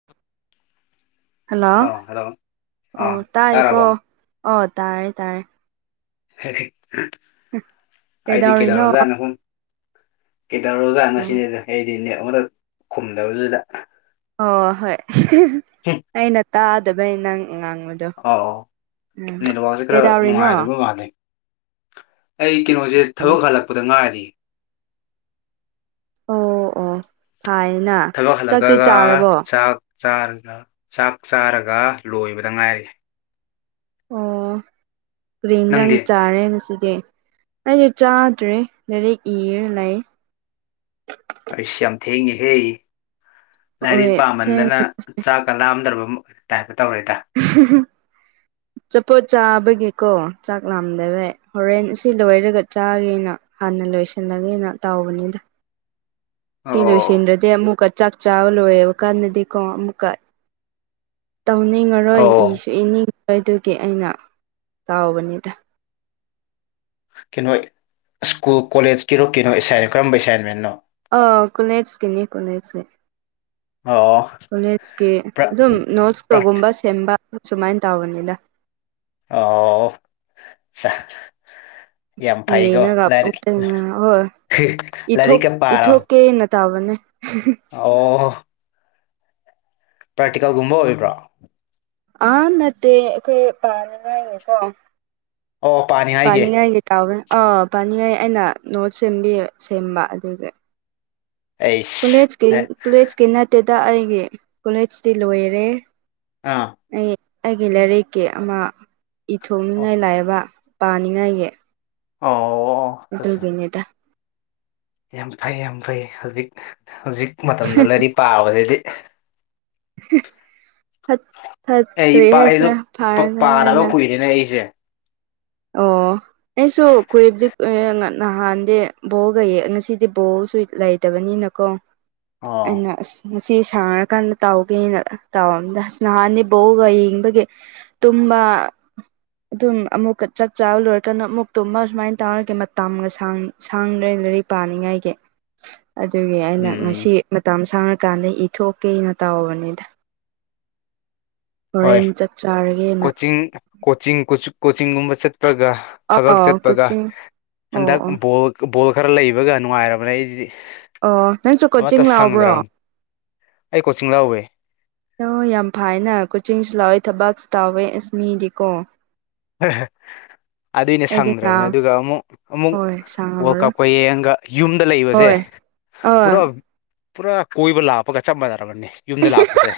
[inaudible] hello ꯑꯥ hello ꯑꯣ ꯑꯥ ꯇꯥꯏ ꯀꯣ ꯇꯥꯔꯕꯣ ꯑꯣ ꯇꯥꯥꯏꯔꯦ ꯇꯥꯥꯏꯔꯦ ꯑꯩꯗꯤ ꯀꯩꯗꯧꯔꯤꯅꯣ ꯀꯩꯗꯧꯔꯕꯖꯥꯠꯅꯣ ꯍꯨꯝ ꯀꯩꯗꯧꯔꯖꯥꯠꯅꯣ ꯁꯤꯅꯦꯗ ꯑꯩꯗꯤꯅꯦ ꯉꯣꯟꯗ ꯈꯨꯝꯗꯕꯗꯨꯗ ꯑꯣ ꯍꯣꯏ ꯍꯨꯝ ꯑꯩꯅ ꯇꯥꯗꯕꯩ ꯅꯪ ꯉꯥꯡꯕ ꯗꯣ ꯑꯧ ꯑꯧ ꯎꯝ ꯅꯦꯠꯋꯥꯛꯁꯦ ꯈꯔ ꯀꯩꯗꯧꯔꯤꯅꯣ ꯅꯨꯡꯉꯥꯏꯗꯕ ꯃꯥꯜꯂꯦ ꯑꯩ ꯀꯩꯅꯣꯁꯦ ꯑꯣ ꯊꯕꯛ ꯍꯜꯂꯛꯄꯗ ꯉꯥꯏꯔꯤ ꯑꯣ ꯑꯣ ꯐꯥꯏꯅ ꯊꯕꯛ ꯆꯥꯛꯇꯤ ꯍꯜꯂꯛꯑꯒ ꯆꯥꯔꯕꯣ ꯆꯥꯛ ꯆꯥꯔꯒ ꯆꯥꯛ ꯆꯥꯔꯒ ꯂꯣꯏꯕꯗ ꯉꯥꯏꯔꯤ ꯑꯣ ꯀꯨꯔꯤ ꯏꯟꯁꯥꯡ ꯅꯪꯗꯤ ꯆꯥꯔꯦ ꯉꯁꯤꯗꯤ ꯑꯩ ꯆꯥꯗ꯭ꯔꯤ ꯂꯥꯏꯔꯤꯛ ꯏꯔ ꯂꯩ ꯑꯩꯁ ꯌꯥꯝ ꯊꯦꯡꯉꯦꯍꯦ ꯍꯣꯏ ꯂꯥꯏꯔꯤꯁ ꯄꯥꯝꯃꯟꯗꯅ ꯊꯦꯡꯉꯦ ꯆꯥꯛ ꯀ ꯂꯥꯝꯗ꯭ꯔꯕ ꯇꯥꯏꯞꯇ ꯇꯧꯔꯦꯗ [unintelligible] [unintelligible] ꯆꯄꯣꯠ ꯆꯥꯕꯒꯤꯀꯣ ꯆꯥꯛ ꯂꯥꯝꯗꯕꯩ ꯍꯣꯔꯦꯟ ꯁꯤ ꯂꯣꯏꯔꯒ ꯆꯥꯒꯦꯅ ꯍꯥꯟꯅ ꯂꯣꯏꯁꯤꯜꯂꯒꯦ ꯇꯥꯎꯕꯅꯤꯗ ꯁꯤ ꯑꯣ ꯂꯣꯏꯁꯤꯟꯗ꯭ꯔꯗꯤ ꯑꯃꯨꯛꯀ ꯆꯥꯛ ꯆꯥꯕ ꯂꯣꯏꯌꯦꯕ ꯀꯥꯟꯗꯗꯤꯀꯣ ꯑꯃꯨꯛꯀ ꯇꯧꯅꯤꯡꯉꯔꯣꯏ ꯑꯣ ꯏꯁꯨ ꯏꯅꯤꯡꯉꯔꯣꯏ ꯑꯗꯨꯒꯤ ꯑꯩꯅ ꯇꯥꯎꯕꯅꯤꯗ ꯀꯩꯅꯣ ꯁ꯭ꯀꯨꯜ ꯀꯣꯂꯦꯖꯀꯤꯔꯣ ꯀꯩꯅꯣ ꯑꯦꯁꯥꯏ ꯀꯔꯝꯕ ꯑꯦꯁꯥꯏꯟꯃꯦꯟꯅꯣ ꯑ ꯀꯣꯂꯦꯖꯀꯤꯅꯤ ꯀꯣꯂꯦꯖ ꯑꯣ ꯀꯂꯦꯖꯀꯤ ꯄ꯭ꯔꯥꯛ ꯑꯗꯨꯝ ꯅꯣꯠꯁ ꯇꯣꯒꯨꯝꯕ ꯁꯦꯝꯕ ꯁꯨꯃꯥꯏꯅ ꯇꯧꯕꯅꯤꯗ ꯑꯣ [unintelligible] ꯐꯩꯀꯣ ꯌꯦꯉꯒ ꯂꯥꯏꯔꯤꯛ [unintelligible] ꯏꯊꯣꯛ ꯂꯥꯏꯔꯤꯛꯀ ꯏꯊꯣꯛꯀꯦꯅ ꯇꯥꯕꯅꯦ ꯑꯥꯎ ꯄ꯭ꯔꯦꯛꯇꯤꯀꯜꯒꯨꯝꯕ ꯑꯣꯏꯕ꯭ꯔꯣ ꯑꯥ ꯅꯠꯇꯦ ꯑꯩꯈꯣꯏ ꯄꯥꯅꯤꯡꯉꯥꯏꯒꯤꯀꯣ ꯑꯣ ꯄꯥꯅꯤ ꯍꯥꯏꯒꯦ ꯄꯥꯅꯤꯡꯉꯥꯏꯒꯤ ꯇꯧꯕꯅꯦ ꯑꯥ ꯄꯥꯅꯤꯡꯉꯥꯏ ꯑꯩꯅ ꯅꯣꯠꯁ ꯁꯦꯝꯕꯤ ꯁꯦꯝꯕ ꯑꯗꯨꯒꯤ ꯑꯩꯁ ꯀꯣꯂꯦꯖꯀꯤ ꯂꯥꯏ- ꯀꯣꯂꯦꯖꯀꯤ ꯅꯠꯇꯦꯗ ꯑꯩꯒꯤ ꯀꯣꯂꯦꯖꯇꯤ ꯂꯣꯏꯔꯦ ꯑꯥ ꯑꯩ ꯑꯩꯒꯤ ꯂꯥꯏꯔꯤꯛꯀꯤ ꯑꯃ ꯑꯣ ꯏꯊꯣꯛꯅꯤꯡꯉꯥꯏ ꯂꯥꯏꯕ ꯄꯥꯅꯤꯡꯉꯥꯏꯒꯤ ꯑꯣ ꯐꯖ- ꯑꯗꯨꯒꯤꯅꯤꯗ ꯌꯥꯝ ꯐꯩ ꯌꯥꯝ ꯐꯩ ꯍꯧꯖꯤꯛ ꯍꯧꯖꯤꯛ ꯃꯇꯝꯗ ꯂꯥꯏꯔꯤꯛ ꯄꯥꯕꯁꯤꯗꯤ ꯐꯠ ꯐꯠ ꯀꯔꯤ ꯍꯥꯏꯁꯤꯔꯥ [unintelligible] ꯅꯦ ꯑꯩꯁꯦ ꯑꯣ ꯑꯩꯁꯨ ꯀꯨꯏꯕꯗꯤꯏ ꯅꯍꯥꯟꯗꯤ ꯕꯣꯜꯒꯩ ꯉꯁꯤꯗꯤ ꯕꯣꯜꯁꯨ ꯂꯩꯇꯕꯅꯤꯅ ꯀꫭ ꯑꯣ ꯑꯩꯅ ꯑꯁ ꯉꯁꯤ ꯁꯥꯟꯅꯔꯀꯥꯟꯗ ꯇꯧꯒꯦꯅ ꯇꯧꯔꯝꯗꯁ ꯅꯍꯥꯟꯅꯤ ꯕꯣꯛꯒ ꯌꯦꯡꯕꯒꯤ ꯇꯨꯕꯥ ꯑꯗꯨ ꯑꯃꯨꯀ ꯆꯥꯛ ꯆꯥꯕ ꯂꯣꯏꯔꯀꯥꯟ ꯑꯃꯨꯛꯇꯨꯃ ꯑꯨꯃꯥꯏꯅ ꯇꯧꯔꯒꯦ ꯃꯇꯝꯒ ꯁꯥꯡꯗꯔꯤꯗꯔꯤ ꯄꯥꯅꯤꯡꯉꯥꯏꯒꯤ [inaudible] ꯑꯗꯨꯒꯤ ꯑꯩꯅ ꯎꯝ ꯉꯁꯤ ꯃꯇꯝ ꯁꯥꯡꯉꯀꯥꯟꯗ ꯏ ꯊꯣꯛꯀꯦꯅ ꯇꯥꯎꯕꯅꯤꯗ ꯍꯣꯏ ꯆꯥꯛ ꯆꯥꯔꯒꯦꯅ ꯀꯣꯆꯤꯡ ꯀꯣꯆꯤꯡ ꯀꯣꯆꯤꯡꯒꯨꯝꯕ ꯆꯠꯄ꯭ꯔꯒ ꯊꯕꯛ ꯑꯥꯎ ꯆꯠꯄꯒ ꯀꯣꯆꯤꯡ ꯑꯣ ꯍꯟꯗꯛ ꯑꯣ ꯕꯣꯜ ꯕꯣꯜ ꯈꯔ ꯂꯩꯕꯒ ꯅꯨꯡꯉꯥꯏꯔꯕꯅꯦ ꯑꯩꯗꯤ ꯑꯣ ꯅꯪꯁꯨ ꯑꯃꯠꯇ ꯀꯣꯆꯤꯡ ꯂꯥꯎꯕ꯭ꯔꯣ ꯁꯪꯗ꯭ꯔꯕ ꯑꯩ ꯀꯣꯆꯤꯡ ꯂꯧꯋꯦ ꯍꯂ ꯌꯥꯝ ꯐꯥꯏꯅ ꯀꯣꯆꯤꯡꯁꯨ ꯂꯥꯛꯋꯦ ꯊꯕꯛꯁꯨ ꯇꯥꯎꯋꯦ ꯑꯦꯁꯃꯤꯗꯤ ꯀꯣ ꯑꯗꯨꯏꯅ ꯑꯩꯗꯤ ꯁꯪꯗ꯭ꯔꯕꯅꯦ ꯉꯥꯎ ꯑꯗꯨꯒ ꯑꯃꯨꯛ ꯑꯃꯨꯛ ꯍꯣꯏ ꯋꯥꯔꯜ ꯁꯥꯡꯉꯝꯃꯔꯣꯏ ꯀꯞꯀ ꯌꯦꯡꯉꯒ ꯌꯨꯝꯗ ꯂꯩꯕꯁꯦ ꯍꯣꯏ ꯑꯥ ꯄꯨꯔꯥ ꯄꯨꯔꯥ ꯀꯣꯏꯕ ꯂꯥꯛꯄꯒ ꯆꯞ ꯃꯥꯟꯅꯔꯕꯅꯤ ꯌꯨꯝꯗ ꯂꯥꯛꯄꯁꯦ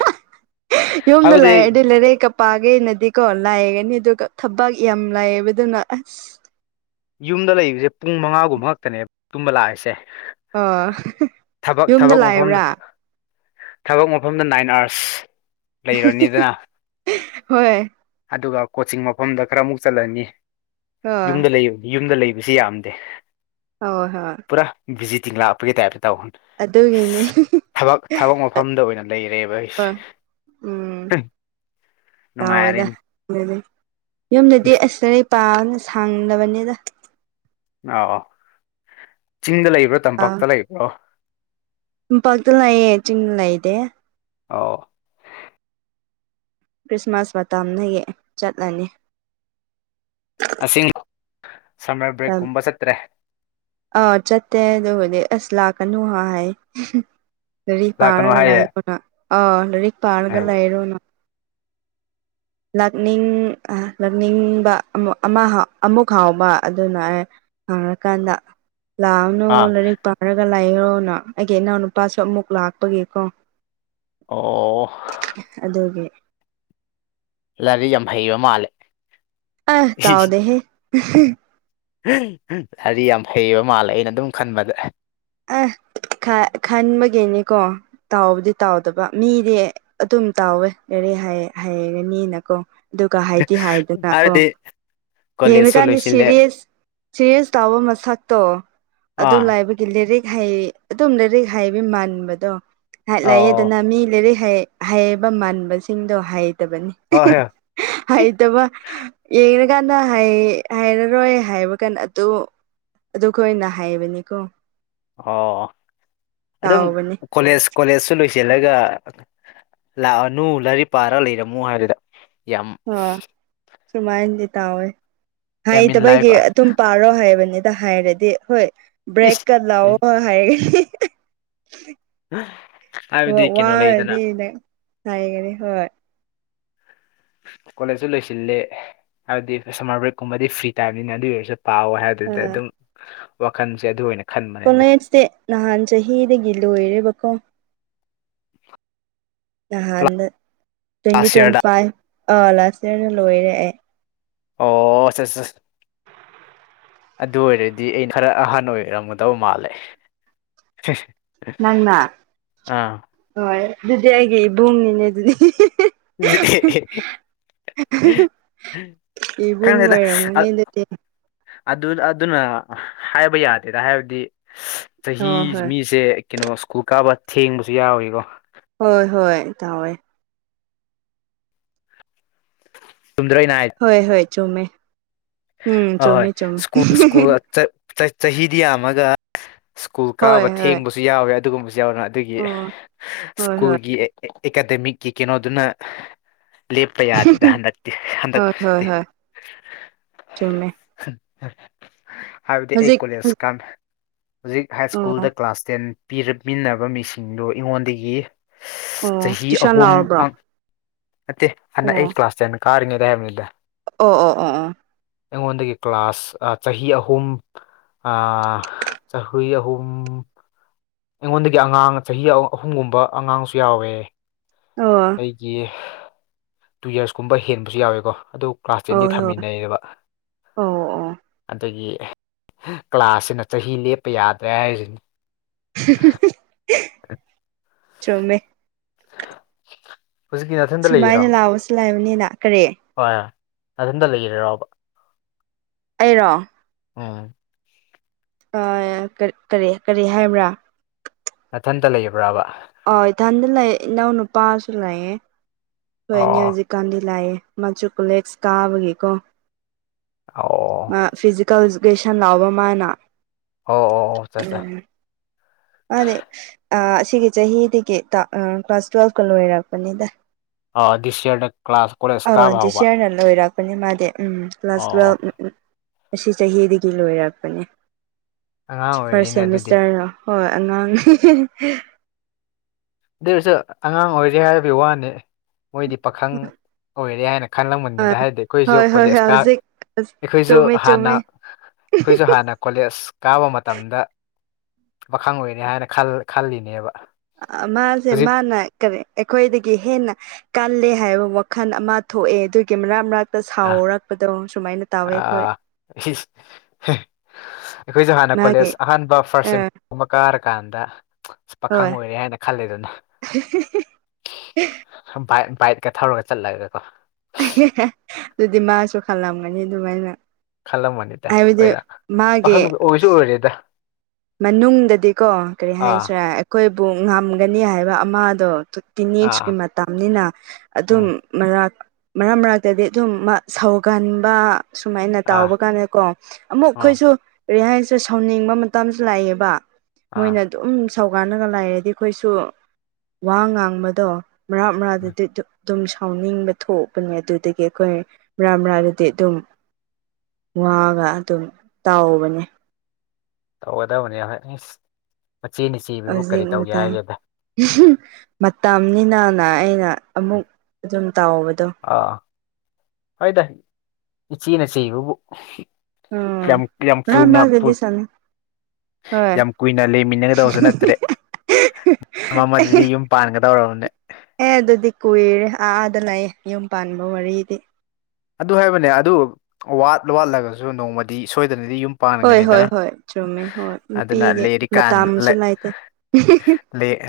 ꯍꯥꯏꯕꯗꯤ ꯀꯞ ꯄꯥꯒꯦꯅꯗꯤꯀꯣ ꯂꯥꯏꯒꯅꯤ ꯑꯗꯨꯒ ꯊꯕꯛ ꯌꯥꯝ ꯂꯥꯏꯑꯦꯕꯗꯨꯅ ꯑꯁ ꯌꯨꯝꯗ ꯂꯩꯕꯁꯦ ꯄꯨꯡ ꯃꯉꯥꯒꯨꯝꯕ ꯈꯛꯇꯅꯦ ꯇꯨꯝꯕ ꯂꯥꯛꯏꯁꯦ ꯑꯣ ꯊꯕꯛ ꯌꯨꯝꯗ ꯊꯕꯛ ꯃꯐꯝꯗ ꯂꯥꯛꯏꯕ꯭ꯔꯥ ꯊꯕꯛ ꯃꯐꯝꯗ ꯅꯥꯏꯟ ꯑꯥꯋꯥꯔꯁ ꯂꯩꯔꯕꯅꯤꯗꯅ ꯍꯣꯏ ꯑꯗꯨꯒ ꯀꯣꯆꯤꯡ ꯃꯐꯝꯗ ꯈꯔꯃꯨꯛ ꯆꯠꯂꯅꯤ ꯍꯣꯏ ꯌꯨꯝꯗ ꯂꯩꯅꯤ ꯌꯨꯝꯗ ꯂꯩꯕꯁꯤ ꯌꯥꯝꯗꯦ ꯍꯣꯏ ꯍꯣꯏ ꯄꯨꯔꯥꯚꯤꯖꯤꯇꯤꯡ ꯂꯥꯛꯄꯒꯤ ꯇ ꯍꯥꯏꯕ ꯇꯧꯍꯟ ꯑꯗꯨꯒꯤꯅꯤ ꯊꯕꯛ ꯊꯕꯛ ꯃꯐꯝꯗ ꯑꯣꯏꯅ ꯂꯩꯔꯦꯕ ꯑꯩꯁꯦ ꯎꯝ ꯅꯨꯡꯉꯥꯏꯔꯅꯦ ꯑꯗꯨ ꯌꯨꯝꯗꯗꯤ ꯑꯁꯔꯩ ꯄꯥꯅ ꯁꯥꯡꯗꯕꯅꯤꯗ ꯑꯥ ꯑ ꯆꯤꯡꯗ ꯂꯩꯕ꯭ꯔꯣ ꯇꯝꯄꯥꯛꯇ ꯂꯩꯕ꯭ꯔꯣ ꯄꯥꯛꯗ ꯂꯌꯦꯦ ꯆꯤꯡ ꯂ ꯏꯗꯦ ꯑꯧ ꯈ꯭ꯔꯤꯁꯃꯥꯁ ꯃꯇꯝꯅ ꯍ ꯆꯠꯂꯅꯤ ꯑꯁꯤ ꯁꯝꯃꯔ ꯕ꯭ꯔꯦꯛꯀꯨꯝꯕ ꯆꯠꯇ꯭ꯔꯦ ꯑꯥ ꯆꯠꯇꯦ ꯑꯗꯨꯕꯨꯗꯤ ꯑꯁ ꯂꯥꯛꯀꯅꯨ ꯍꯥꯏ ꯍꯥꯏ ꯂꯥꯏꯔꯤꯛ ꯂꯥꯛꯀꯅꯨ ꯄꯥꯔꯒ ꯍꯥꯏꯌꯦ ꯂꯥꯛꯔꯣꯅ ꯑꯥ ꯂꯥꯏꯔꯤꯛ ꯄꯥꯔꯒ ꯎꯝ ꯂꯥꯛꯔꯣꯅ ꯂꯥꯛꯅꯤꯡ ꯂꯥꯛꯅꯤꯡꯕ ꯑꯃꯨꯛ ꯍꯥꯎꯕ ꯑꯗꯨꯅ ꯑꯩ ꯍꯔ ꯀꯥꯟꯗ ꯂꯥꯛꯑꯣꯅꯨ ꯑꯥ ꯂꯥꯏꯔꯤꯛ ꯄꯥꯔꯒ ꯂꯥꯏꯔꯣꯑꯣꯅ ꯑꯩꯒꯤ ꯏꯅꯥꯎꯅꯨꯄꯥꯁꯨ ꯑꯃꯨꯛ ꯂꯥꯛꯄꯒꯤꯀꯣ ꯑꯣ ꯑꯗꯨꯒꯤ ꯂꯔꯤ ꯌꯥꯝ ꯍꯩꯕ ꯃꯥꯜꯂꯦ ꯑꯦ ꯇꯥꯎꯗꯦꯍꯦ ꯍꯥꯔꯤ ꯌꯥꯝ ꯐꯩꯕ ꯃꯥꯜꯂꯦ ꯑꯩꯅ ꯑꯗꯨꯝ ꯈꯟꯕꯗ ꯑꯩ ꯈꯟꯕꯒꯤꯅꯦꯀꯣ ꯇꯥꯎꯕꯗꯤ ꯇꯥꯎꯗꯕ ꯃꯤꯗꯤ ꯑꯗꯨꯝ ꯇꯥꯎꯋꯦ ꯌꯥꯔꯦ ꯍꯥꯏꯔꯒ ꯃꯤꯅꯀꯣ ꯑꯗꯨꯒ ꯍꯥꯏꯗꯤ ꯍꯥꯏꯗꯅ ꯑꯣ ꯍꯥꯏꯕꯗꯤ ꯀꯣꯂꯦꯖꯁꯨ ꯌꯦꯡꯉꯀꯥꯟꯗ ꯂꯣꯏꯁꯤꯜꯂꯦ ꯁꯔꯤꯁ ꯁꯤꯔꯤꯁ ꯇꯥꯕ ꯃꯁꯛꯇꯣ ꯑꯗꯨ ꯑꯥ ꯂꯥꯏꯕ ꯒꯤ ꯂꯥꯏꯔꯤꯛ ꯍꯩ ꯑꯗꯨꯝ ꯂꯥꯏꯔꯤꯛ ꯍꯩꯕ ꯃꯥꯟꯕꯗꯣ ꯍꯥꯏ ꯑꯣ ꯂꯥꯛꯌꯦꯗꯅ ꯃꯤ ꯂꯥꯏꯔꯤꯛ ꯍꯩ ꯍꯩꯕ ꯃꯥꯟꯕꯁꯤꯡꯗꯣ ꯍꯩꯇꯕꯅꯤ ꯍꯣꯏ ꯍꯣꯏ ꯍꯩꯇꯕ ꯌꯦꯡꯉꯀꯥꯟꯗ ꯍꯥꯏꯔꯔꯣꯏ ꯍꯥꯏꯕ ꯀꯥꯟ ꯑꯗꯨ ꯑꯗꯨꯈꯣꯏꯅ ꯍꯥꯏꯕꯅꯦꯀꯣ ꯑꯣ ꯑꯗꯨꯝ ꯇꯥꯎꯕꯅꯤ ꯀꯣꯂꯦꯖ ꯀꯣꯂꯦꯖꯁꯨ ꯂꯣꯏꯁꯤꯜꯂꯒ ꯂꯥꯛꯑꯅꯨ ꯂꯥꯏꯔꯤꯛ ꯄꯥꯔꯒ ꯂꯩꯔꯝꯃꯣ ꯍꯥꯏꯗꯨꯗ ꯁꯨꯃꯥꯏꯅꯗꯤ ꯇꯥꯎꯋꯦ ꯌꯥꯝ ꯏꯟ ꯍꯥꯏꯇꯕꯩꯒꯤ ꯂꯥꯏꯐ ꯑꯗꯨꯝ ꯄꯥꯔꯣ ꯍꯥꯏꯕꯅꯤ ꯍꯥꯏꯔꯗꯤ ꯍꯣꯏ ꯕ꯭ꯔꯦꯛꯀ ꯂꯥꯛꯑꯣ ꯍꯥꯏꯔꯒꯗꯤ ꯍꯥꯏꯕꯗꯤ ꯀꯩꯅꯣ ꯂꯩꯗꯅ ꯋꯥꯔꯗꯤ ꯍꯥꯏꯒꯅꯤ ꯍꯣꯏ ꯀꯣꯂꯦꯖꯁꯨ ꯂꯣꯏꯁꯤꯜꯂꯦ ꯍꯥꯏꯕꯗꯤ ꯁꯝꯃꯔ ꯕ꯭ꯔꯦꯛꯀꯨꯝꯕꯗꯤ ꯐ꯭ꯔꯤ ꯇꯥꯏꯝꯅꯤꯅ ꯑꯗꯨꯏ ꯑꯣꯏꯔꯁꯨ ꯄꯥꯎꯋꯦ ꯍꯥꯏ ꯑꯗꯨꯗ ꯑꯥ ꯑꯗꯨꯝ ꯋꯥꯈꯜꯁꯦ ꯑꯗꯨ ꯑꯣꯏꯅ ꯈꯟꯕꯅꯦꯗ ꯀꯣꯂꯦꯖꯇꯤ ꯅꯍꯥꯟ ꯆꯍꯤꯗꯒꯤ ꯂꯣꯏꯔꯦꯕꯀꯣ ꯅꯍꯥꯟꯗ ꯇ꯭ꯋꯦꯟꯇꯤ ꯂꯥꯁ ꯇ꯭ꯋꯦꯟꯇꯤ ꯌꯔꯗ ꯐꯥꯏꯚ ꯑꯥ ꯂꯥꯁ ꯏꯌꯥꯔꯅ ꯂꯣꯏꯔꯦ ꯑꯩ ꯑꯣ ꯑꯗꯨ ꯑꯣꯏꯔꯗꯤ ꯑꯩꯅ ꯈꯔ ꯑꯍꯟ ꯑꯣꯏꯔꯝꯒꯗꯕ ꯃꯥꯜꯂꯦ ꯅꯪꯅ ꯑꯥ ꯍꯣꯏ ꯑꯗꯨꯗꯤ ꯑꯩꯒꯤ ꯏꯕꯨꯡꯅꯤꯅꯦ ꯑꯗꯨꯗꯤ [unintelligible] ꯏꯕꯨꯡ ꯈꯪꯗꯦꯗ ꯑꯣꯏꯔꯝꯒꯅꯤ ꯑꯗꯨꯗꯤ ꯑꯗꯨ ꯑꯗꯨꯅ ꯍꯥꯏꯕ ꯌꯥꯗꯦꯗ ꯍꯥꯏꯕꯗꯤ ꯆꯍꯤ ꯑꯣ ꯍꯣꯏ ꯃꯤꯁꯦ ꯀꯩꯅꯣ ꯁ꯭ꯀꯨꯜ ꯀꯥꯕ ꯊꯦꯡꯕꯁꯨ ꯌꯥꯎꯔꯤꯕꯣ ꯍꯣꯏ ꯍꯣꯏ ꯇꯥꯋꯦ ꯆꯨꯝꯗ꯭ꯔ ꯑꯩꯅꯥ ꯍꯣꯏ ꯍꯣꯏ ꯆꯨꯝꯃꯦ ꯎꯝ ꯍꯣꯏ ꯍꯣꯏ ꯆꯨꯝꯃꯦ ꯆꯨꯝꯃꯦ ꯁ꯭ꯀꯨꯜ ꯁ꯭ꯀꯨꯜ ꯆꯍꯤꯗꯤ ꯌꯥꯝꯃꯒ ꯁ꯭ꯀꯨꯜ ꯍꯣꯏ ꯀꯥꯕ ꯍꯣꯏ ꯊꯦꯡꯕꯁꯨ ꯌꯥꯎꯋꯦ ꯑꯗꯨꯒꯨꯝꯕꯁꯨ ꯌꯥꯎꯋꯦ ꯑꯗꯒꯤ ꯑꯣ ꯍꯣꯏ ꯍꯣꯏ ꯁ꯭ꯀꯨꯜꯒꯤ ꯑꯦꯀꯥꯗꯃꯤꯛꯀꯤ ꯀꯩꯅꯣꯗꯨꯅ ꯂꯦꯄ ꯌꯥꯗꯦꯗ ꯍꯟꯛ ꯍꯟꯗꯛ ꯍꯣꯏ ꯍꯣꯏ ꯍꯣꯏ ꯆꯨꯝꯃꯦ ꯍꯥꯏꯗꯤ ꯑꯩ ꯍꯧꯖꯤꯛ ꯀꯣꯂꯁ ꯀꯃꯦ ꯍꯧꯖꯤꯛ ꯍꯥꯏ ꯑꯣ ꯁ꯭ꯀꯨꯜꯗ ꯀ꯭ꯂꯥꯁ ꯇꯦꯟ ꯄꯤꯟꯅꯕ ꯃꯤꯁꯤꯡꯗꯨ ꯑꯩꯉꯣꯟꯗꯒꯤ ꯑꯣ ꯆꯍꯤ ꯇꯨꯏꯁꯟ ꯑꯍꯨꯝ ꯂꯥꯎꯔꯕ꯭ꯔꯣ ꯅꯠꯇꯦ ꯍꯅ ꯑꯩ ꯀ꯭ꯂꯥꯁ ꯇꯦꯟ ꯀꯥꯔꯤꯉꯩꯗ ꯍꯥꯏꯕꯅꯤꯗ ꯑꯣ ꯑꯣ ꯑꯣ ꯑꯣ ꯑꯩꯉꯣꯟꯗꯒꯤ ꯀ꯭ꯂꯥꯁ ꯆꯍꯤ ꯑꯍꯨꯝ ꯑ ꯆꯍꯤ ꯑꯍꯨꯝ ꯑꯩꯉꯣꯟꯗꯒꯤ ꯑꯉꯥꯡ ꯆꯍꯤ ꯑꯍꯨꯝꯒꯨꯝꯕ ꯑꯉꯥꯡꯁꯨ ꯌꯥꯎꯋꯦ ꯑꯣ ꯑꯩꯒꯤ ꯇꯨ ꯌꯔꯁ ꯀꯨꯝꯕ ꯍꯦꯟꯕꯁꯨ ꯌꯥꯎꯋꯦꯀꯣ ꯑꯗꯨ ꯀ꯭ꯂꯥꯁ ꯑꯣ ꯑꯣ ꯇꯦꯟꯒꯤ ꯍꯣꯏ ꯑꯣ ꯊꯥꯃꯤꯟꯅꯩꯕ ꯑꯣ ꯑꯗꯒꯤ ꯀ꯭ꯂꯥꯁꯁꯤꯅ ꯆꯍꯤ ꯂꯦꯞꯄ ꯌꯥꯗ꯭ꯔꯦ ꯍꯥꯏꯁꯤꯅꯤ [unintelligible] ꯆꯨꯝꯃꯦ ꯍꯧꯖꯤꯛꯀꯤ ꯅꯥꯊꯟꯗ ꯂꯩꯔꯤꯔꯣ ꯁꯨꯃꯥꯏꯅ ꯂꯥꯛꯑꯣꯁꯨ ꯂꯥꯏꯕꯅꯤꯅ ꯀꯔꯤ ꯍꯣꯏ ꯅꯊꯟꯇ ꯂꯩꯔꯥꯔꯣꯕ ꯑꯩꯔꯣ ꯎꯝ ꯀꯔꯤ ꯀꯔꯤ ꯍꯥꯏꯕ꯭ꯔꯥ ꯅꯊꯟꯇ ꯂꯩꯕ꯭ꯔꯥꯕ ꯑ ꯏꯊꯟꯗ ꯂꯩ ꯏꯅꯥꯎ ꯅꯨꯄꯥꯁꯨ ꯂꯩꯌꯦ ꯍꯣꯏꯅꯦ ꯑꯣ ꯍꯧꯖꯤꯛꯀꯥꯟꯗꯤ ꯂꯥꯛꯑꯦ ꯃꯖꯨ ꯀꯨꯂꯦꯛꯁ ꯀꯥꯕꯒꯤꯀꯣ ꯑꯣ ꯑꯣ ꯐꯤꯖꯤꯀꯦꯜ ꯏꯖꯨꯀꯦꯁꯟ ꯂꯥꯎꯕ ꯃꯥꯅ ꯑꯣ ꯑꯣ ꯑꯣꯆꯆꯥ ꯃꯥꯅꯦ ꯑꯥ ꯑꯁꯤꯒꯤ ꯆꯍꯤꯗꯒꯤ ꯀ꯭ꯂꯥꯁ ꯇꯨꯌꯦꯜꯐꯀ ꯂꯣꯏꯔꯛꯄꯅꯤꯗ ꯑ ꯗꯤꯁ ꯌꯦꯔꯗ ꯀ꯭ꯂꯥꯁ ꯀꯣꯂꯦꯁ ꯀꯥꯕ ꯍꯧꯕ ꯑꯩꯅ ꯂꯣꯏꯔꯛ ꯄꯅꯤ ꯃꯥꯗꯤ ꯎꯝ ꯀ꯭ꯂꯥꯁ ꯑꯣ ꯇꯨꯌꯦꯜꯐꯀ ꯑꯁꯤ ꯆꯍꯤꯗꯒꯤ ꯂꯣꯏꯔꯛꯄꯅꯤ ꯑꯉꯥꯡ ꯐꯔꯁ ꯑꯣꯏꯔꯤꯅꯦ ꯑꯗꯨꯗꯤ ꯁꯦꯃꯤꯁꯇꯔ ꯍꯣꯏ ꯑꯉꯥꯡꯅꯤ ꯗꯨꯁꯨ ꯑꯉꯥꯡ ꯑꯣꯏꯔꯤ ꯍꯥꯏꯕꯩ ꯋꯥꯅꯤ ꯃꯣꯏꯗꯤ ꯄꯥꯈꯪ ꯑꯣꯏꯔꯦ ꯍꯥꯏꯅ ꯍꯣꯏ ꯈꯜꯂꯝꯒꯅꯤꯗ ꯍꯥꯏꯗꯤ ꯍꯣꯏ ꯑꯩꯈꯣꯏꯁꯨ ꯍꯣꯏ ꯀꯣꯂꯦꯖꯀꯥ ꯍꯧꯖꯤꯛ ꯑꯩꯈꯣꯏꯖꯨ ꯆꯨꯝꯃꯦ ꯍꯥꯟꯅ ꯆꯨꯝꯃꯦ ꯑꯩꯈꯣꯏꯖꯨ ꯍꯥꯟꯅ ꯀꯣꯂꯦꯖ ꯀꯥꯕ ꯃꯇꯝꯗ ꯄꯥꯈꯪ ꯑꯣꯏꯔꯦ ꯍꯥꯏꯅ ꯈꯜ ꯈꯜꯂꯤꯅꯦꯕ ꯑ ꯃꯥꯖꯦ ꯍꯧꯖꯤꯛ ꯃꯥ ꯅꯥ ꯀꯔꯤ ꯑꯩꯈꯣꯏꯗꯒꯤ ꯍꯦꯟꯅ ꯀꯜꯂꯦ ꯍꯥꯏꯕ ꯋꯥꯈꯜ ꯑꯃ ꯊꯣꯛꯑꯦ ꯑꯗꯨꯒꯤ ꯃꯔꯛ ꯃꯔꯛ ꯑ ꯁꯥꯎꯔꯛꯄꯗꯣ ꯁꯨꯃꯥꯏꯅ ꯇꯧꯋꯦ ꯑꯩꯈꯣꯏ ꯑꯩꯈꯣꯏꯖꯨ ꯍꯥꯟꯅ ꯃꯥꯒꯤ ꯀꯣꯂꯦꯖꯁ ꯑꯍꯥꯟꯕ ꯐꯥꯔꯁ ꯑꯥ ꯀꯨꯝꯕ ꯀꯥꯔ ꯀꯥꯟꯗ ꯄꯥꯈꯪ ꯍꯣꯏ ꯑꯣꯏꯔꯦ ꯍꯥꯏꯅ ꯈꯜꯂꯦ ꯑꯗꯨꯅ ꯕꯥꯢ ꯕꯥꯏꯠꯀ ꯊꯧꯔꯒ ꯆꯠꯂꯒꯀꯣ ꯑꯗꯨꯗꯤ ꯃꯥꯁꯨ ꯈꯜꯂꯝꯒꯅꯤ ꯑꯗꯨ ꯃꯥꯏꯅ ꯈꯜꯂꯝꯃꯅꯤꯗ ꯃꯥꯒꯤ ꯄꯥꯈꯪ ꯑꯣꯏꯁꯨ ꯑꯣꯏꯔꯦꯗ ꯃꯅꯨꯡꯗꯗꯤꯀꯣ ꯀꯔꯤ ꯑꯥ ꯍꯥꯏꯁꯤꯔꯥ ꯑꯩꯈꯣꯏꯕꯨ ꯉꯝꯒꯅꯤ ꯍꯥꯏꯕ ꯑꯃꯗꯣ ꯇꯤꯟ ꯑꯦꯖꯀꯤ ꯑꯥ ꯃꯇꯝꯅꯤꯅ ꯑꯗꯨꯝ ꯎꯝ ꯃꯔꯛ ꯃꯔꯛ ꯃꯔꯛꯇꯗꯤ ꯑꯗꯨꯝ ꯁꯧꯒꯟꯕ ꯁꯨꯃꯥꯏꯅ ꯑꯥ ꯇꯥꯎꯕ ꯀꯥꯟꯗ ꯀꯣ ꯑꯃꯨꯛ ꯎꯝ ꯑꯩꯈꯣꯏꯁꯨ ꯀꯔꯤ ꯍꯥꯏꯁꯦ ꯁꯥꯎꯅꯤꯡꯕ ꯇꯝꯁꯨ ꯂꯩꯑꯦꯕ ꯑꯥ ꯃꯣꯏꯅ ꯑꯗꯨꯝ ꯁꯧꯒꯟꯅꯒ ꯂꯥꯏꯔꯗꯤ ꯑꯩꯈꯣꯏꯁꯨ ꯋꯥ ꯉꯥꯡꯕꯗꯣ ꯃꯔꯥꯛ ꯎꯝ ꯃꯔꯥꯛꯇꯗꯤ ꯑꯗꯨꯝ ꯁꯥꯎꯅꯤꯡꯕ ꯊꯣꯛꯄꯅꯦ ꯑꯗꯨꯗꯒꯤ ꯑꯩꯈꯣꯏ ꯃꯔꯛ ꯃꯔꯛꯗꯗꯤ ꯑꯗꯨꯝ ꯋꯥꯒ ꯑꯗꯨꯝ ꯇꯧꯕꯅꯦ ꯇꯧꯒꯗꯕꯅꯦ ꯏꯁ ꯃꯆꯦꯅ ꯆꯩꯕꯕꯨ ꯍꯧꯖꯤꯛ ꯀꯔꯤ ꯇꯧꯒꯦ ꯃꯇꯥꯡ ꯍꯥꯏꯅꯣꯗ ꯃꯇꯝꯅꯤꯅꯅ ꯑꯩꯅ ꯎꯝ ꯑꯃꯨꯛ ꯑꯗꯨꯝ ꯇꯥꯎꯕꯗꯣ ꯑꯥ ꯍꯣꯏꯗ ꯏꯆꯦꯅ ꯆꯩꯕꯕꯨ ꯎꯝ ꯀꯌꯥꯝ ꯀꯌꯥꯝ ꯃꯔꯛ ꯐꯨꯜ ꯃꯥꯛ ꯄꯨ ꯃꯔꯛꯇꯗꯤ ꯁꯥꯟꯅꯩ ꯍꯣꯏ ꯌꯥꯝ ꯀꯨꯏꯅ ꯂꯩꯃꯤꯟꯅꯒꯗꯕꯁꯨ ꯅꯠꯇ꯭ꯔꯦ ꯑꯃꯗꯗꯤ ꯌꯨꯝ ꯄꯥꯟꯒꯗꯧꯔꯕꯅꯦ ꯑꯦ ꯑꯗꯨꯗꯤ ꯀꯨꯏꯔꯦ ꯑꯥꯗ ꯂꯩ ꯌꯨꯝ ꯄꯥꯟꯕ ꯋꯥꯔꯤꯗꯤ ꯑꯗꯨ ꯍꯥꯏꯕꯅꯦ ꯑꯗꯨ ꯋꯥꯠ ꯋꯥꯠꯂꯒꯁꯨ ꯅꯣꯡꯃꯗꯤ ꯁꯣꯏꯗꯅꯗꯤ ꯌꯨꯝ ꯍꯣꯏ ꯍꯣꯏ ꯄꯥꯟꯒꯅꯤꯗꯅ ꯍꯣꯏ ꯆꯨꯝꯃꯦ ꯍꯣꯏ ꯑꯗꯨꯅ ꯅꯨꯄꯤꯗꯤ ꯂꯦꯔꯤ ꯀꯥꯟ ꯃꯇꯝꯁꯨ ꯂꯩꯇꯦ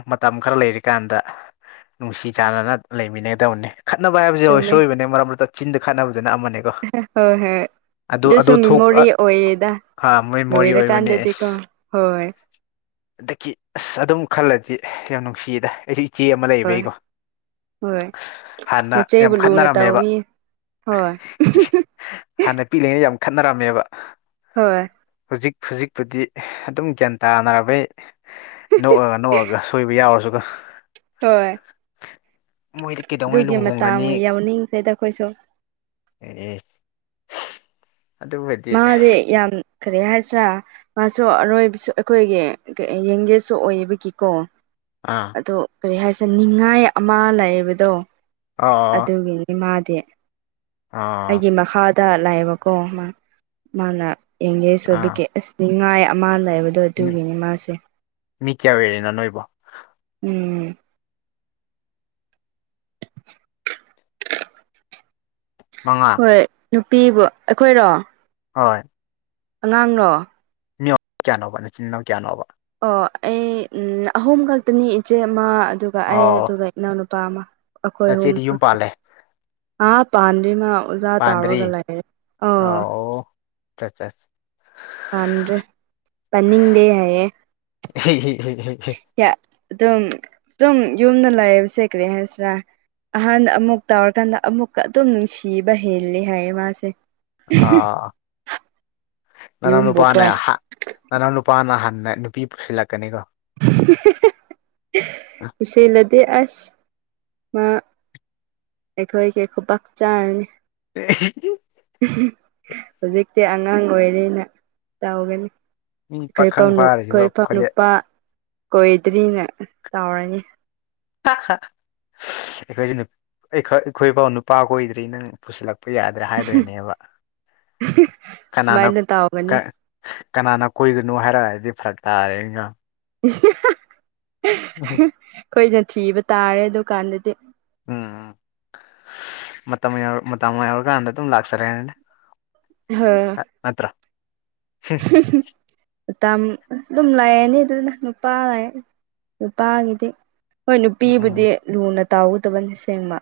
ꯃꯇꯝ ꯈꯔ ꯂꯩꯔꯤꯀꯥꯟꯗ ꯅꯨꯡꯁꯤ ꯆꯥꯟꯅꯅ ꯂꯩꯃꯤꯟꯅꯒꯗꯧꯅꯦ ꯈꯠꯅꯕ ꯍꯥꯏꯕꯁꯤꯦ ꯆꯨꯝꯃꯦ ꯁꯣꯏꯕꯅꯤ ꯃꯔꯛ ꯃꯔꯛꯇ ꯆꯤꯟꯗ ꯈꯠꯅꯕꯗꯨꯅ ꯑꯃꯅꯦ [unintelligible] ꯑꯗꯨꯁꯨ ꯊꯣꯛ ꯑ ꯃꯦꯃꯣꯔꯤ ꯑꯣꯏꯌꯦꯗ ꯑꯥ ꯃꯦꯃꯣꯔꯤ ꯑꯣꯏꯕꯅꯦ ꯑꯁ ꯂꯣꯏꯔꯀꯥꯟꯗꯗꯤꯀꯣ ꯍꯣꯏ ꯑꯗꯒꯤ ꯑꯁ ꯑꯗꯨꯝ ꯈꯜꯂꯗꯤ ꯌꯥꯝ ꯅꯨꯡꯁꯤꯌꯦꯗ ꯑꯩꯗꯤ ꯏꯆꯦ ꯑꯃ ꯍꯣꯏ ꯂꯩꯕꯩꯀꯣ ꯍꯣꯏ ꯍꯥꯟꯅ ꯌꯥꯝ ꯅꯆꯦꯕꯨ ꯂꯨꯅ ꯈꯠꯅꯔꯝꯃꯦꯕ ꯇꯧꯋꯤ ꯍꯣꯏ ꯍꯥꯟꯅ ꯄꯤꯂꯤꯉꯩꯗ ꯌꯥꯝ ꯈꯠꯅꯔꯝꯃꯦꯕ ꯍꯣꯏ ꯍꯧꯖꯤꯛ ꯍꯧꯖꯤꯛꯄꯨꯗꯤ ꯑꯗꯨꯝ ꯒ꯭ꯌꯥꯟ ꯇꯥꯅꯔꯕꯩ ꯅꯣꯛꯑꯒ ꯅꯣꯛꯑꯒ ꯁꯣꯏꯕ ꯌꯥꯎꯔꯁꯨꯀꯣ ꯍꯣꯏ ꯃꯣꯏꯗꯤ ꯀꯩꯗꯧꯉꯩ ꯑꯗꯨꯒꯤ ꯃꯇꯥꯡ ꯂꯨꯍꯣꯡꯒꯅꯤ ꯌꯥꯎꯅꯤꯡꯈ꯭ꯔꯦꯗ ꯑꯩꯈꯣꯏꯁꯨ [unintelligible] ꯃꯥꯗꯤ ꯌꯥꯝ ꯀꯔꯤ ꯍꯥꯏꯁꯤꯔꯥ ꯃꯥꯁꯨ ꯑꯔꯣꯏꯕꯁꯨ ꯑꯩꯈꯣꯏꯒꯤ ꯌꯦꯡꯒꯦꯁꯨ ꯑꯣꯏꯕꯒꯤꯀꯣ ꯑꯥ ꯑꯗꯣ ꯀꯔꯤ ꯍꯥꯏꯁꯤꯔ ꯅꯤꯡꯉꯥꯏ ꯑꯃ ꯂꯩꯕꯗꯣ ꯑꯥ ꯑꯗꯨꯒꯤꯅꯤ ꯏꯃꯥꯗꯤ ꯑꯥ ꯑꯩꯒꯤ ꯃꯈꯥꯗ ꯂꯥꯛꯑꯦꯕꯀꯣ ꯃꯥ ꯃꯥꯅ ꯌꯡꯒꯦꯖ ꯑꯥ ꯑꯣꯏꯕꯒꯤ ꯑꯁ ꯅꯤꯡꯉꯥꯏ ꯑꯃ ꯂꯩꯕ ꯑꯗꯣ ꯎꯝ ꯑꯗꯨꯒꯤꯅꯤ ꯃꯥꯁꯦ ꯃꯤ ꯀꯌꯥ ꯑꯣꯏꯔꯤꯅꯣ ꯅꯣꯏꯕꯣ ꯎꯝ [unintelligible] ꯃꯉꯥ ꯍꯣꯏ ꯅꯨꯄꯤꯕꯨ ꯑꯩꯈꯣꯏꯔꯣ ꯍꯣꯏ ꯑꯉꯥꯡꯔꯣ ꯃꯤ ꯀꯌꯥꯅꯣꯕ ꯅꯆꯤꯟ ꯅꯅꯥꯎ ꯀꯌꯥꯅꯣꯕ ꯑꯣ ꯑꯩ ꯎꯝ ꯑꯍꯨꯝ ꯈꯛꯇꯅꯤ ꯏꯆꯦ ꯑꯃ ꯑꯗꯨꯒ ꯑꯩ ꯑꯣ ꯑꯗꯨꯒ ꯏꯅꯥꯎꯅꯨꯄꯥ ꯑꯃ ꯑꯩꯈꯣꯏ ꯑꯍꯨꯝ ꯅꯆꯦꯗꯤ ꯌꯨꯝ ꯈꯛ ꯄꯥꯜꯂꯦ ꯑꯥ ꯄꯥꯟꯗ꯭ꯔꯤ ꯃꯥ ꯑꯣꯖꯥ ꯇꯥꯎꯔꯒ ꯄꯥꯟꯗ꯭ꯔꯤ ꯂꯩꯔꯦ ꯑꯧ ꯑꯣ [unintelligible] ꯄꯥꯟꯗ꯭ꯔꯤ ꯄꯥꯟꯅꯤꯡꯗꯦ ꯍꯥꯏꯌꯦ ꯑꯗꯨꯝ ꯑꯗꯨꯝ ꯌꯨꯝꯗ ꯂꯩꯕꯁꯦ ꯀ꯭ꯔꯤ ꯍꯥꯏꯁꯤꯔꯥ ꯑꯍꯥꯟ ꯑꯃꯨꯛ ꯇꯧꯔꯀꯥꯟꯗ ꯑꯃꯨꯛꯀ ꯑꯗꯨꯝ ꯅꯨꯡꯁꯤꯕ ꯍꯦꯜꯂꯤ ꯍꯥꯏꯌꯦ ꯃꯥꯁꯦ ꯑꯥ ꯑꯥ ꯑꯥ ꯅꯅꯥꯎ ꯌꯨꯝꯕꯨꯀꯣ ꯅꯨꯄꯥꯅ ꯍꯥ ꯅꯅꯥꯎ ꯅꯨꯄꯥꯅ ꯍꯥꯟꯟꯅ ꯅꯨꯄꯤ ꯄꯨꯁꯤꯜꯂꯛꯀꯅꯤ ꯀꯣ [unintelligible] ꯄꯨꯁꯤꯜꯂꯗꯤ ꯑꯁ ꯃꯥ ꯑꯩꯈꯣꯏꯒꯤ ꯈꯨꯄꯥꯛ ꯆꯥꯔꯅꯤ [unintelligible] ꯎꯝ ꯍꯨꯝ ꯍꯧꯖꯤꯛꯇꯤ ꯑꯉꯥꯡ ꯑꯣꯏꯔꯦꯅ ꯇꯧꯒꯅꯤ ꯃꯤ ꯑꯩꯈꯣꯏ ꯄꯥꯎ ꯄꯥꯈꯪ ꯅꯨ ꯐꯥꯔꯤꯕ ꯑꯩꯈꯣꯏ ꯈꯣꯂꯦ ꯅꯨꯄꯥ ꯀꯣꯏꯗ꯭ꯔꯤꯅ ꯇꯥꯎꯔꯅꯤ ꯍꯥꯛ ꯍꯥ ꯁꯁ ꯑꯩꯈꯣꯏꯁꯨ ꯅꯨꯞ ꯑꯩꯈꯣꯏ ꯑꯩꯈꯣꯏꯐꯥꯎ ꯅꯨꯄꯥ ꯀꯣꯏꯗ꯭ꯔꯤ ꯅꯪ ꯄꯨꯁꯤꯜꯂꯛꯄ ꯌꯥꯗ꯭ꯔꯥ ꯍꯥꯏꯗꯣꯏꯅꯦꯕ ꯀꯅꯥꯅꯣ ꯁꯨꯃꯥꯏꯅ ꯀꯥ ꯇꯧꯒꯅꯤ ꯀꯅꯥꯅ ꯀꯣꯏꯒꯅꯣ ꯍꯥꯏꯔꯛꯑꯗꯤ ꯐꯔꯛ ꯇꯥꯔꯦꯒ ꯎꯝ ꯍꯤ ꯍꯥ ꯑꯩꯈꯣꯏꯅ ꯊꯤꯕ ꯇꯥꯔꯦ ꯑꯗꯨꯀꯥꯟꯗꯗꯤ ꯎꯝ ꯃꯇꯝ ꯌꯧꯔ ꯃꯇꯝ ꯌꯧꯔꯀꯥꯟꯗ ꯑꯗꯨꯝ ꯂꯥꯛꯆꯔꯦꯅ ꯍꯥ ꯅꯠꯇꯔꯥ ꯍꯨꯝ ꯍꯨꯝ ꯃꯇꯝ ꯑꯗꯨꯝ ꯂꯥꯛꯑꯦꯅꯦ ꯑꯗꯨꯅ ꯅꯨꯄꯥ ꯂꯥꯛꯑꯦ ꯅꯨꯄꯥꯒꯤꯗꯤ ꯍꯣꯏ ꯎꯝ ꯎꯝ ꯅꯨꯄꯤꯕꯨꯗꯤ ꯂꯨꯅ ꯇꯥꯎꯒꯗꯕꯅꯤ ꯁꯦꯡꯕ